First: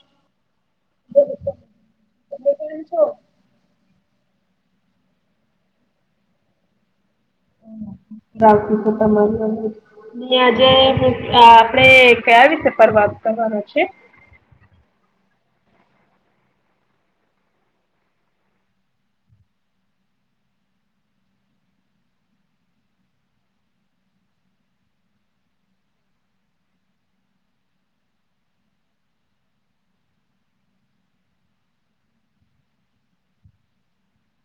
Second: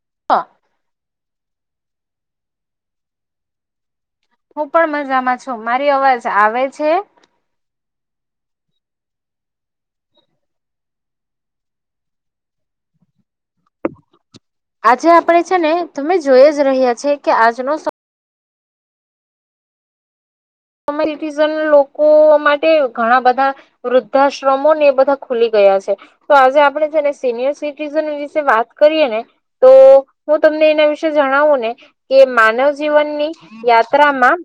[inaudible] તમે કેમ છો હું પણ મજામાં છું મારી અવાજ આવે છે. રા તમારી પા આજે આપડણે કયા રીતે પરવાત કરવાનો છે. આજે આપડે છે ને તમે જોઈ જ રહ્યા છે કે આજનો કો સિટીઝન લોકો માટે ઘણા બધા વૃદ્ધાશ્રમો ને એ બધા ખુલી ગયા છે. તો આજે આપડણે જેને સિનિયર સિટીઝન વિશે વાત કરીએ ને તો હું તમને એના વિશે જણાવું ને કે માનવ જીવનની યાત્રામાં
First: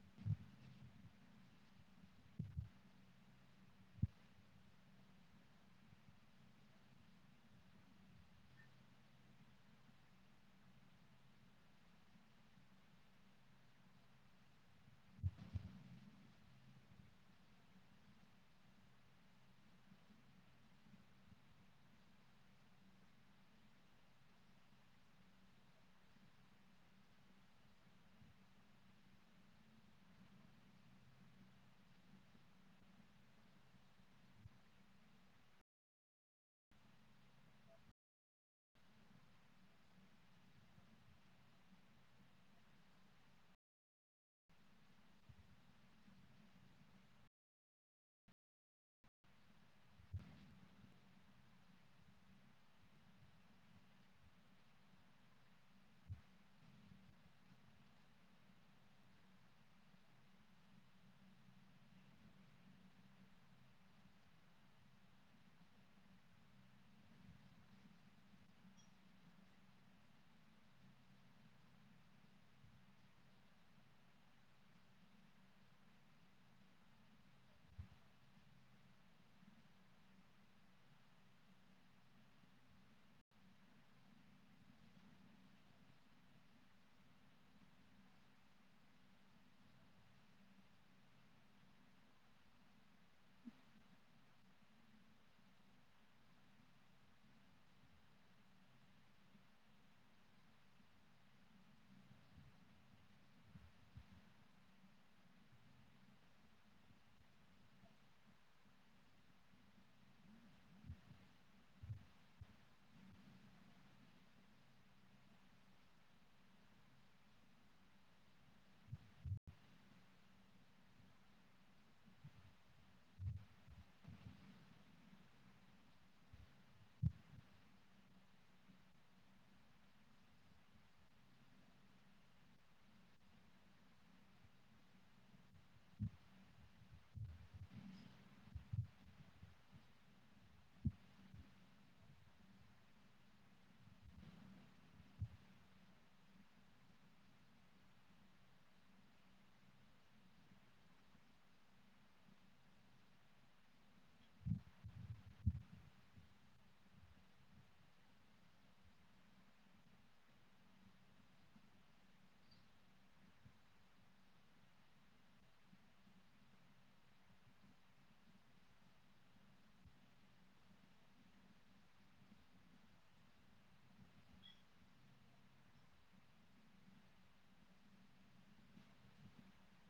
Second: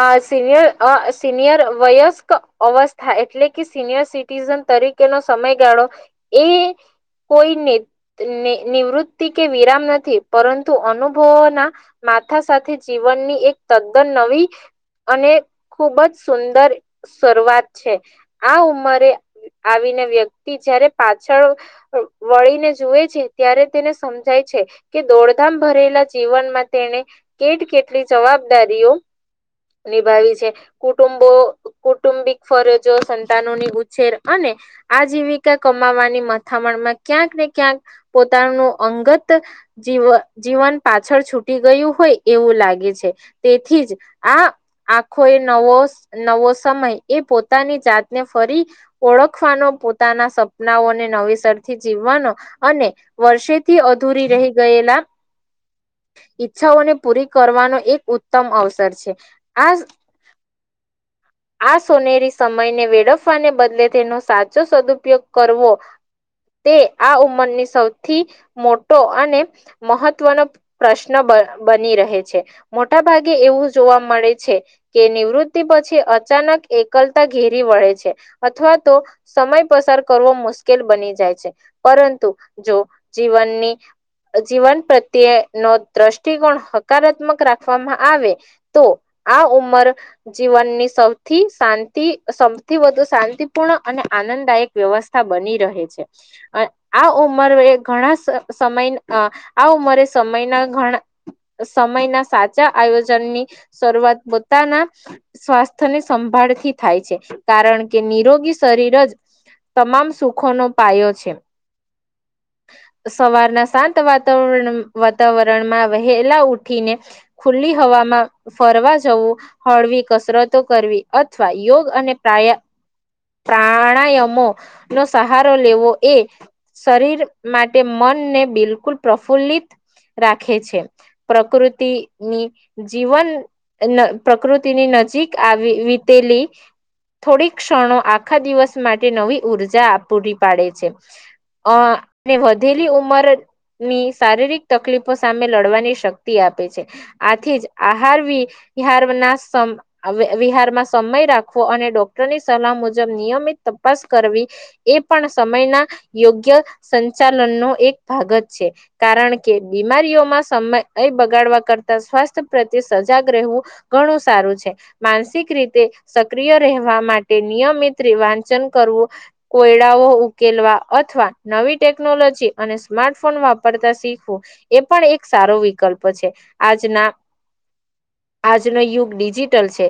અ સિનિયર સિનિયર વયસ્ક અવસ્થા એટલે કે સિનિયર સિટીઝન તરીકે ન સમય ગાળો એ કોઈને નિવૃત્તિ કે વિરામ નથી પરંતુ અનુભવોના માથા સાથે જીવનની એક તદ્દન નવી અને ખુબ જ સુંદર શરૂઆત છે આ ઉંમરે આવીને વ્યક્તિ જયારે પાછળ વળીને જુએ છે ત્યારે તેને સમજાય છે. કે દોડધામ ભરેલા જીવનમાં તેને કેટ કેટલી જવાબદારીઓ નિભાવી છે કુટુંબો કુટુંબિક ફરજો સંતાનોની ઉછેર અને આજીવિકા કમાવાની મથામણ માં ક્યાંક ને ક્યાંક પોતાનું અંગત જીવ જીવન પાછળ છૂટી ગયું હોય એવું લાગે છે તેથી જ આ આખો એ નવો નવો સમય એ પોતાની જાતને ફરી ઓળખવાનો પોતાના સપનાઓને નવીસરથી જીવવાનો અને વર્ષેથી અધૂરી રહી ગયેલા. ઈચ્છાઓને પૂરી કરવાનો એક ઉત્તમ અવસર છે આ આ સોનેરી સમયને વેડફવાને બદલે તેનો સાચો સદુપયોગ કરવો. તે આ ઉંમરની સૌથી મોટો અને મહત્વનો પ્રશ્ન બની રહે છે મોટા ભાગે એવું જોવા મળે છે. કે નિવૃત્તિ પછી અચાનક એકલતા ઘેરી વળે છે અથવા તો સમય પસાર કરવો મુશ્કેલ બની જાય છે પરંતુ જો જીવનની જીવન પ્રત્યે નો દ્રષ્ટિકોણ હકારાત્મક રાખવામાં આવે તો આ ઉમર જીવનની સૌ થી શાંતિ સૌથી વધુ શાંતિપૂર્ણ અને આનંદદાયક વ્યવસ્થા બની રહે છે. આ ઉંમરે ઘણા સમય આ ઉંમરે સમયના ઘણા સમય ના સાચા આયોજનની શરૂઆત પોતાના સ્સ્થ અની સંભાળથી થાય છે કારણ કે નિરોગી શરીર જ તમામ સુખો નો પાયો છે. સવારના શાંત વાતાવરણ વાતાવરણમાં વહેલા ઉઠીને ખુલ્લી હવામાં ફરવા જવું હળવી કસરત કરવી અથવા યોગ અને પ્રયા પ્રાણાયામો નો સહારો લેવો એ શરીર માટે મનને બિલકુલ પ્રફુલ્લિત રાખે છે. પ્રકૃતિ ની. જીવન પ્રકૃતિની નજીક આવી વીતેલી. થોડીક ક્ષણો આખા દિવસ માટે નવી ઉર્જા પૂરી પાડે છે. અ વધેલી ઉમર ની શારીરિક તકલીફો સામે લડવાની શક્તિ આપે છે. આથી જ આહાર વિહાર ના વિહારમાં સમય રાખવો અને ડોક્ટરની સલાહ મુજબ નિયમિત તપાસ કરવી. એ પણ સમયના યોગ્ય સંચાલનનો એક ભાગ જ છે. કારણ કે બીમારીઓમાં સમય બગાડવા કરતા સ્વાસ્થ્ય પ્રત્યે સજાગ રહેવું. ઘણું સારું છે માનસિક રીતે સક્રિય રહેવા માટે નિયમિત વાંચન કરવુ કોયડાઓ ઉકેલવા અથવા નવી ટેકનોલોજી અને સ્માર્ટફોન વાપરતા શીખવુ એ પણ એક સારો વિકલ્પ છે, આજના આજનો યુગ ડિજિટલ છે,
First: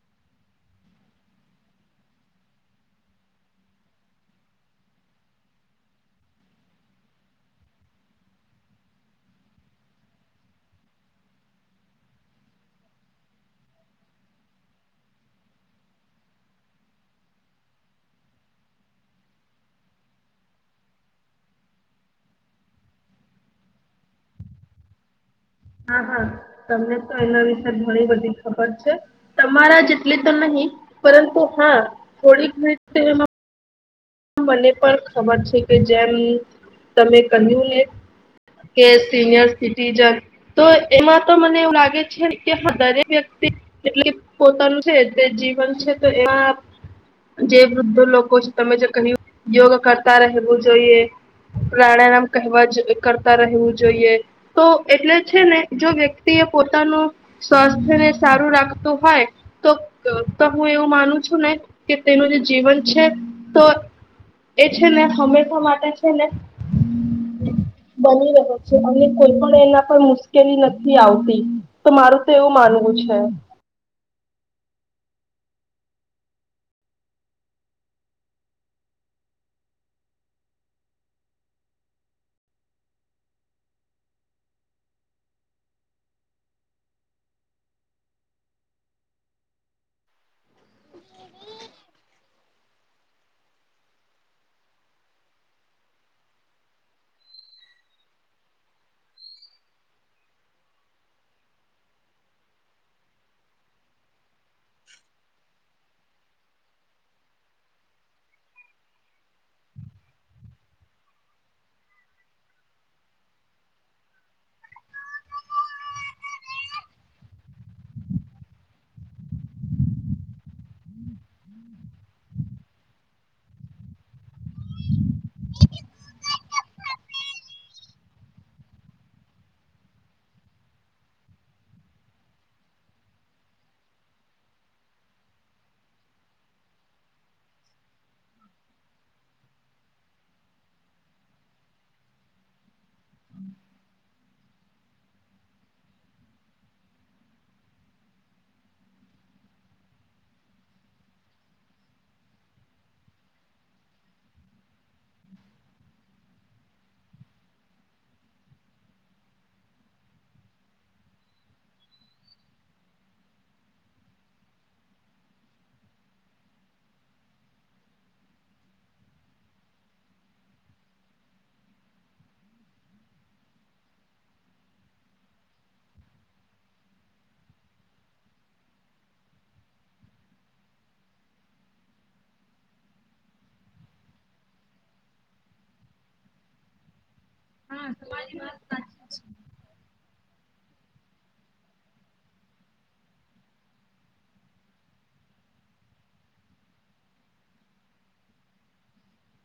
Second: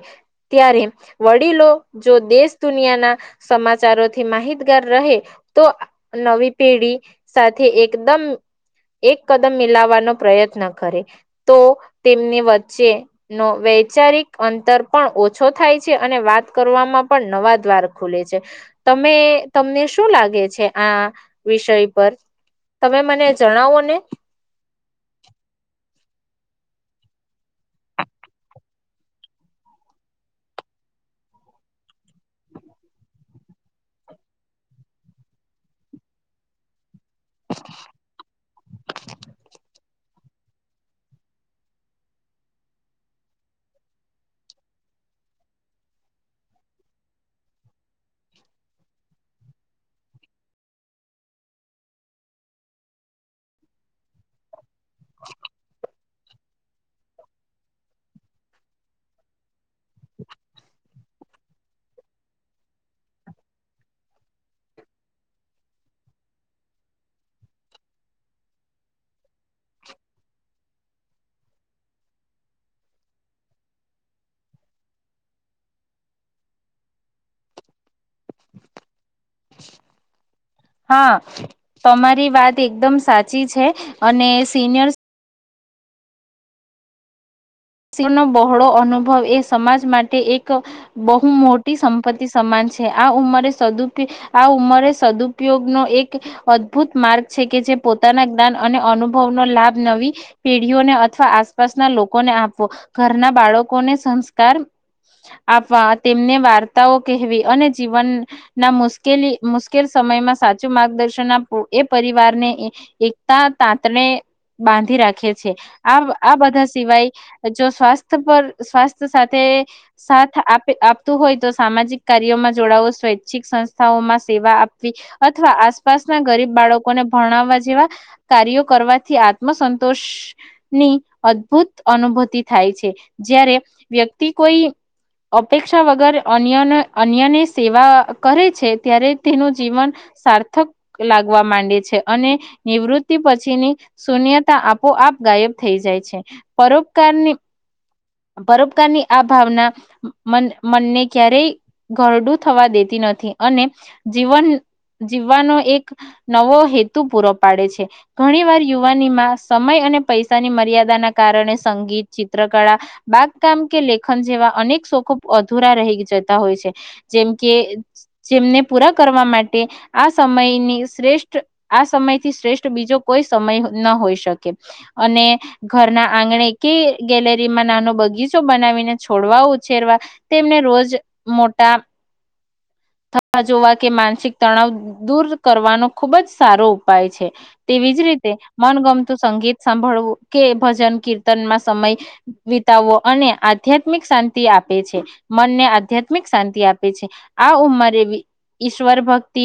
ત્યારે વડીલો જો દેશ દુનિયાના સમાચારોથી માહિતગાર રહે તો નવી પેઢી સાથે એકદમ એક કદમ મિલાવવાનો પ્રયત્ન કરે તો તેમની વચ્ચે નો વૈચારિક અંતર પણ ઓછો થાય છે અને વાત કરવામાં પણ નવા દ્વાર ખુલે છે, તમે તમને શું લાગે છે, આ વિષય પર તમે મને જણાવો ને હા હા તમને તો એના વિશે ઘણી બધી ખબર છે. તમારા જેટલી તો નહીિ પરંતુ હા થોડીક ઘણી મને પણ ખબર છે, કે જેમ તમે કહ્યું ને કે સિનિયર સિટીજન તો એમાં તો મને એવું લાગે છે, કે હા દરેક વ્યક્તિ એટલે પોતાનું છે જે જીવન છે તો એમા જે વૃદ્ધ લોકો છે તમે જે ક યોગ કરતા રહેવું જોઈએ. પ્રણા નામ કહેવા જ કરતા રહેવું જોઈએ. તો એટલે છે ને જો વ્યક્તિ એ પોતાનુ સ્વાસ્થ્ય ને સારું રાખતું હોય. તો તો હુ એવુ માનુ છુને, કે તેનું જે જીવન છે તો એ છેને હંમેશા માટે છેને. બની રહ્યો છે અને કોઈ પણ એના પર મુશ્કેલી નથી આવતી તો મારું તો એવું માનવું છે. હા તમારી વાત એકદમ સાચી છે, અને સિનિયર્સ શણ નો બહોળો અનુભવ એ સમાજ માટે એક બહુ મોટી સંપત્તિ સમાન છે, આ ઉંમરે સદુપ આ ઉંમરે સદુપયોગનોો એક અદભુત માર્ગ છે કે જે પોતાના જ્ઞાન અને અનુભવનો લાભ નવી પેઢીઓને અથવા આસપાસના લોકોને આપવો ઘરના બાળકોને સંસ્કાર આપવા તેમને વાર્તાઓ કહેવી અને જીવન ના મુશ્કેલી મુશ્કેલ સમયમાં સાચું માર્ગદર્શન ના એ પરિવારને એકતા તાંતને બાંધી રાખે છે આ આ બધા સિવાય જો સ્વાસ્થ્ય પર સ્વાસ્થ્ય સાથે સાથ આપ આપતું હોય તો સામાજિક કાર્યોમા જોડાવો સ્વૈચ્છિક સંસ્થાઓમાં સેવા આપવી અથવા આસપાસના ગરીબ બાળકોને ભણાવવા જેવા કાર્યો કરવાથી આત્મસંતોષ ની અદભુત અનુભૂ થાય છે જય્યારે વ્યક્તિ કોઈ અપેક્ષા વગર અન્ય અન્યની સેવા કરે છે ત્યારે તેનું જીવન સાર્થક લાગવા માંડે છે, અને નિવૃત્તિ પછીની શૂન્યતા આપોઆપ ગાયબ થઈ જાય છે, પરોપકારની બરોપકારની આ ભાવના મનને ક્યારેય ઘરડું થવા દેતી નથી અને જીવન જીવવાનો એક નવો હેતુ પૂરો પાડે છે. ઘણી વાર યુવાનીમાં સમય અને પૈસાની મર્યાદાના કારણે સંગીત ચિત્રકળા બાગકામ કે લેખન જેવા અનેક શોખો અધુરા રહી જતા હોય છે. જેમ કે જેમને પૂરા કરવા માટે આ સમયની શ્રેષ્ઠ આ સમય થી શ્રેષ્ઠ બીજો કોઈ સમય ન હોઈ શકે અને ઘરના આંગણે કે ગેલેરીમાં નાનો બગીચો બનાવીને છોડવા ઉછેરવા. તેમને રોજ મોટાં થવા જોવા કે માનસિક તણાવ દૂર કરવાનો ખુબ જ સારો ઉપાય છે. તેવી જ રીતે મનગમતું સંગીત સાંભળવું કે ભજન કીર્તનમાં સમય વિતાવવો અને આધ્યાત્મિક શાંતિ આપે છે મનને આધ્યાત્મિક શાંતિ આપે છે. આ ઉંમરે ઈ ઈશ્વર ભક્તિ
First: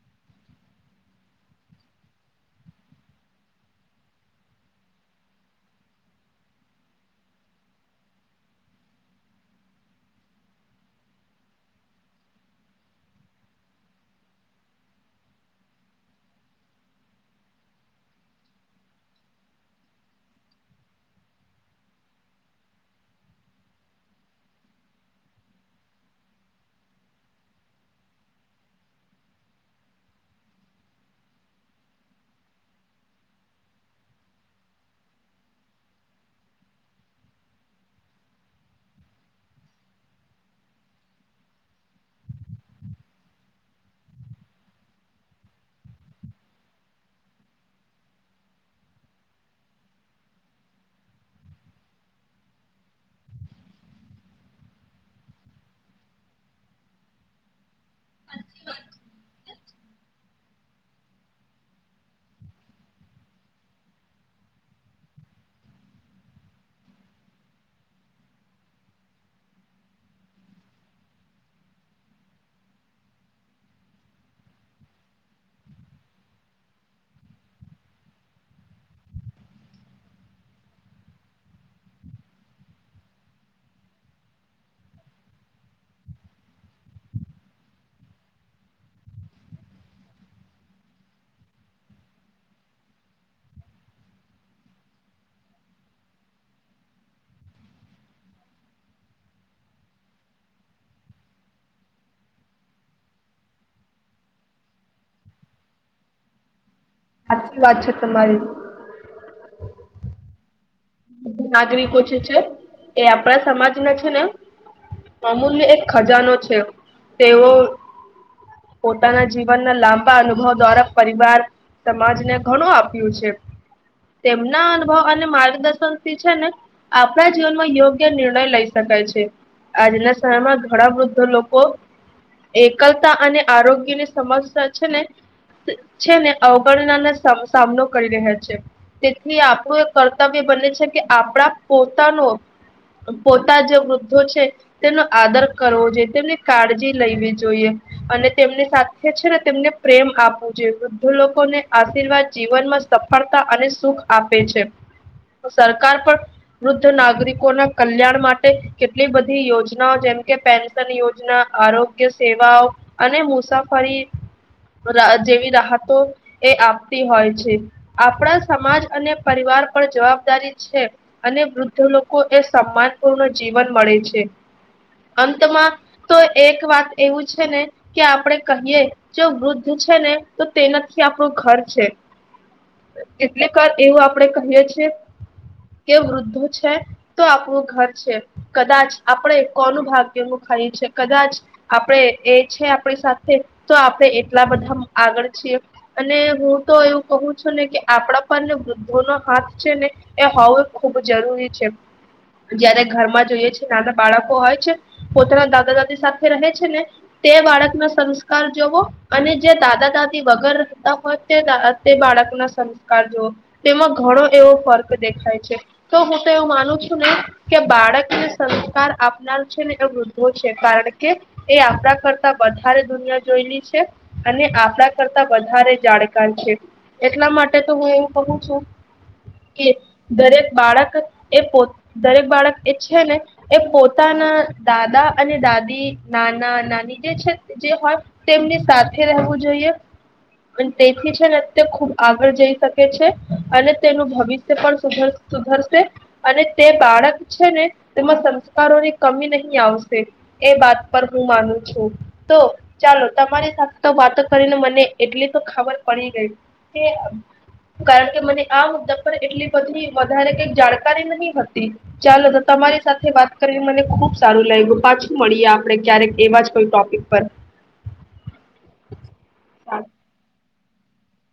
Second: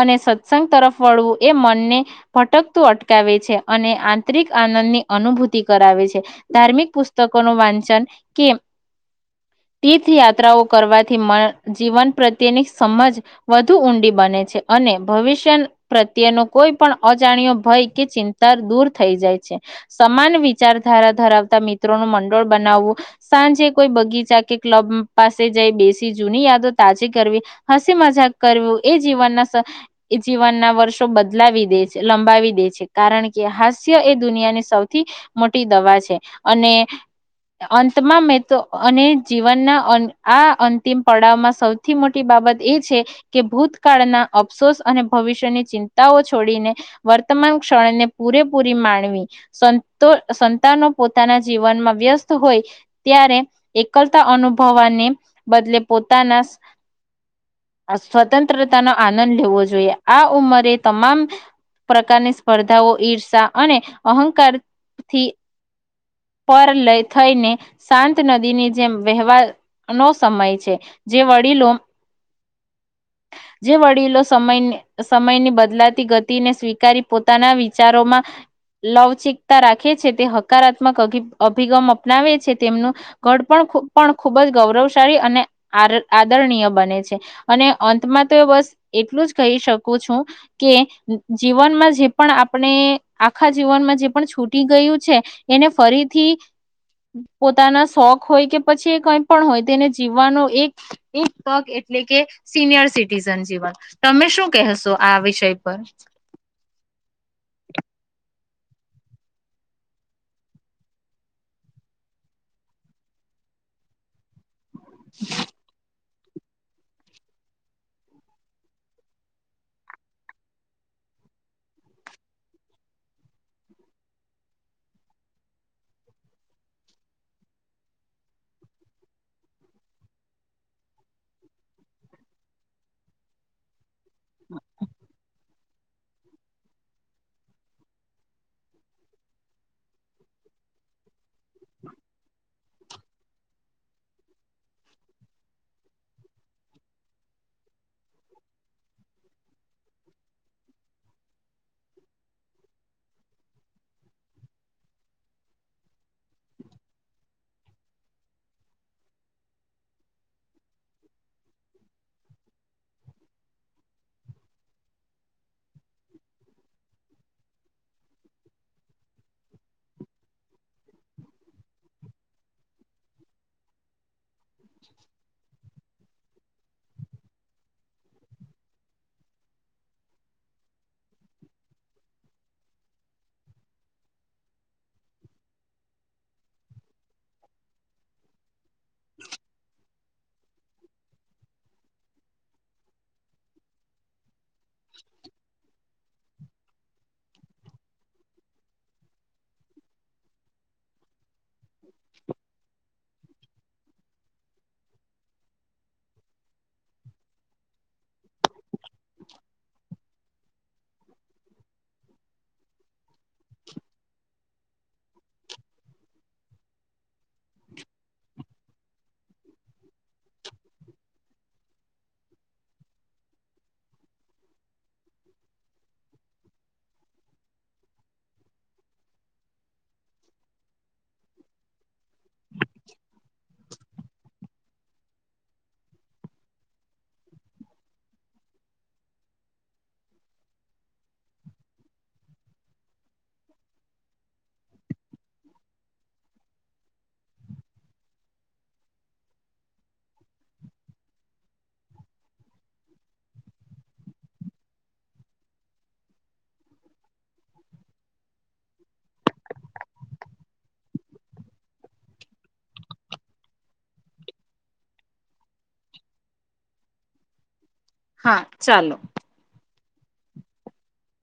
અને સત્સંગ તરફ વળવું એ મનને ભટકતું અટકાવે છે અને આંતરિક આનંદની અનુભૂ કરાવે છે ધાર્મિક પુસ્તકોનું વાંચન કે તીર્થયાત્રાઓ કરવાથી મ જીવન પ્રત્યેની સમજ વધુ ઊંડી બને છે અને ભવિષ્ય પ્રત્યેનો કોઈ પણ અજાણ્યો ભય કે ચિંતા દૂર થઈ જાય છે. સમાન વિચારધારા ધરાવતા મિત્રોનું મંડોળ બનાવવું. સાંજે કોઈ બગીચા કે ક્લબ પાસે જઈ બેસી જૂની યાદો તાજી કરવી. હસી મજાક કરવું એ જીવનનાં એ જીવનના વર્ષો બદલાવી દે છે લંબાવી દે છે કારણ કે હાસ્ય એ દુનિયાને સૌ થી મોટી દવા છે અને અંતમાં મેં તો અને જીવનનાં આ અંતિમ પડાવમાં સૌ થી મોટી બાબત એ છે કે ભૂતકાળનાં અફસોસ અને ભવિષ્યની ચિંતાઓ છોડીને વર્તમાન ક્ષણને પૂરેપૂરી માણવી. સંતો સંતાનો પોતાના જીવનમાં વ્યસ્ત હોય ત્યારે એકલતા અનુભવવાને બદલે પોતાના આ સ્વતંત્રતાનો આનંદ લેવો જોઈએ. આ ઉંમરે તમામ પ્રકારની સ્પર્ધાઓ ઈર્ષા અને અહં કારથી પર લય થઈને શાંત નદીની જેમ વહેવા નો સમય છે જે વડીલો જે વડીલો સમયને સમયની બદલાતી ગતિને સ્વીકારી પોતાનાં વિચારોમાં લવ ચિકતા રાખે છે તે હકારાત્મક અ અભિગમ અપનાવે છે તેમનું ઘડપણ પણ ખૂબ જ ગૌરવશાળી અને આર આદરણીય બને છે. અને અંતમાં તો બસ એટલું જ કહી શકું છું. કે જીવનમાં જે પણ આપણે આખા જીવનમાં જે પણ છૂટી ગયું છે એને ફરીથી પોતાના શોખ હોય કે પછી કંઈ પણ હોય જેને જીવવાનો એક એક તક એટલે કે સિનિયર સિટીઝન જીવન. તમે શું કહેશો આ વિષય પર? સાચી વાત છે તમારી. નાગરિકો જે છે એ આપણા સમાજના છે ને અમૂલ્ય એક ખજાનો છે તેઓ પોતાના જીવનના લાંબા અનુભવ દ્વારા પરિવાર સમાજને ઘણું આપ્યું છે તેમના અનુભવ અને માર્ગદર્શન થી છે ને આપણા જીવનમાં યોગ્ય નિર્ણય લઈ શકાય છે. આજના સમયમાં ઘણા વૃદ્ધ લોકો એકલતા અને આરોગ્યની સમસ્યા છે ને છે ને અવગણનાનો સામનો કરી રહ્યા છે. તેથી આપણું એક કર્તવ્ય બને છે કે આપણાં પોતાનો પોતા જ વૃદ્ધો છે. તેમનો આદર કરવો જોઈએ તેમની કાળજી લયવી જોઈએ. અને તેમની સાથે છે ને તેમને પ્રેમ આપવું જોઈએ, વૃદ્ધ લોકોને આશીર્વાદ જીવનમાં સફળતા અને સુખ આપે છે. સરકાર પણ વૃદ્ધ નાગરિકોના કલ્યાણ માટે, કેટલી બધી યોજનાઓ જેમ કે પે યોજના આરોગ્ય સેવાઓ અને મુસાફરી જેવી રાહતો એ આપતી હોય છે. આપણા સમાજ અને પરિવાર પર જવાબદારી છે અને વૃદ્ધ લોકો એ સમાન પૂર્ણ જીવન મળે છે. અંતમાં તો એક વાત એવું છે ને. કે આપણેે કહીયએ જે વૃદ્ધ છે ને તો તેનાથી આપણું ઘર છે. કેટલે કર એવું આપડણે કહીએ છીએ. કે વૃદ્ધો છે તો આપણું ઘર છે, કદાચ આપણે કોનું ભાગ્ય મ ખ છે કદાચ આપણે એ છે આપણી સાથે, તો આપણે એટલા બધા આગળ છીએ. અને હું તો એવું કહ છું ને કે આપડા પર ને વૃદ્ધો નો હાથ છે ને. એ હોવું ખૂબ જરૂરી છે, જયારે ઘરમાં જોઈએ છે. નાના બાળકો હોય છે, પોતાના દાદા દાદી સાથે રહે છે ને. તે બાળકનો સંસ્કાર જોવો. અને જે દાદા દાદી વગર રહેતા હોય તે તે બાળકના સંસ્કાર જોઓ. તેમાં ઘણો એવો ફર્ક દેખાય છે, તો હું તો એવું માનું છું ને. કે બાળકને સંસ્કાર આપનાર છે ને એ વૃદ્ધો છે, કારણ કે એ આપણા કરતા વધારે દુનિયા જોયેલી છે. અને આપણા કરતા વધારે જાળકાન છે, એટલા માટે તો હું એવું કું છું. કે દરેક બાળક એ પો દરેક બાળક એ છે ને. એ પોતાના દાદા અને દાદી નાના નાની જે છે. જે હોય તેમની સાથે રહેવું જોઈએ. તેથી છે ને તે ખુબ આગળ જઈ શકે છે, અને તેનું ભવિષ્ય પણ સુધર સુધરશે. અને તે બાળક છે ને તેમાં સંસ્કારોની કમી નહી આવશે. એ વાત પર હું માનું છું. તો ચાલો તમારી સાથે તો વાતો કરીને મને એટલી તો ખબર પડી ગઈ. કે કારણ કે મને આ મુદ્દા એટલી બધી વધારે કઈક જાણકારી નહ હતી. ચાલો તો તમારી સાથે વાત કરીને મને ખુબ સારું લાગ્યું પાછું મળીએ આપડે ક્યારેક એવા જ કોઈ ટોપિક પર. હા ચાલો.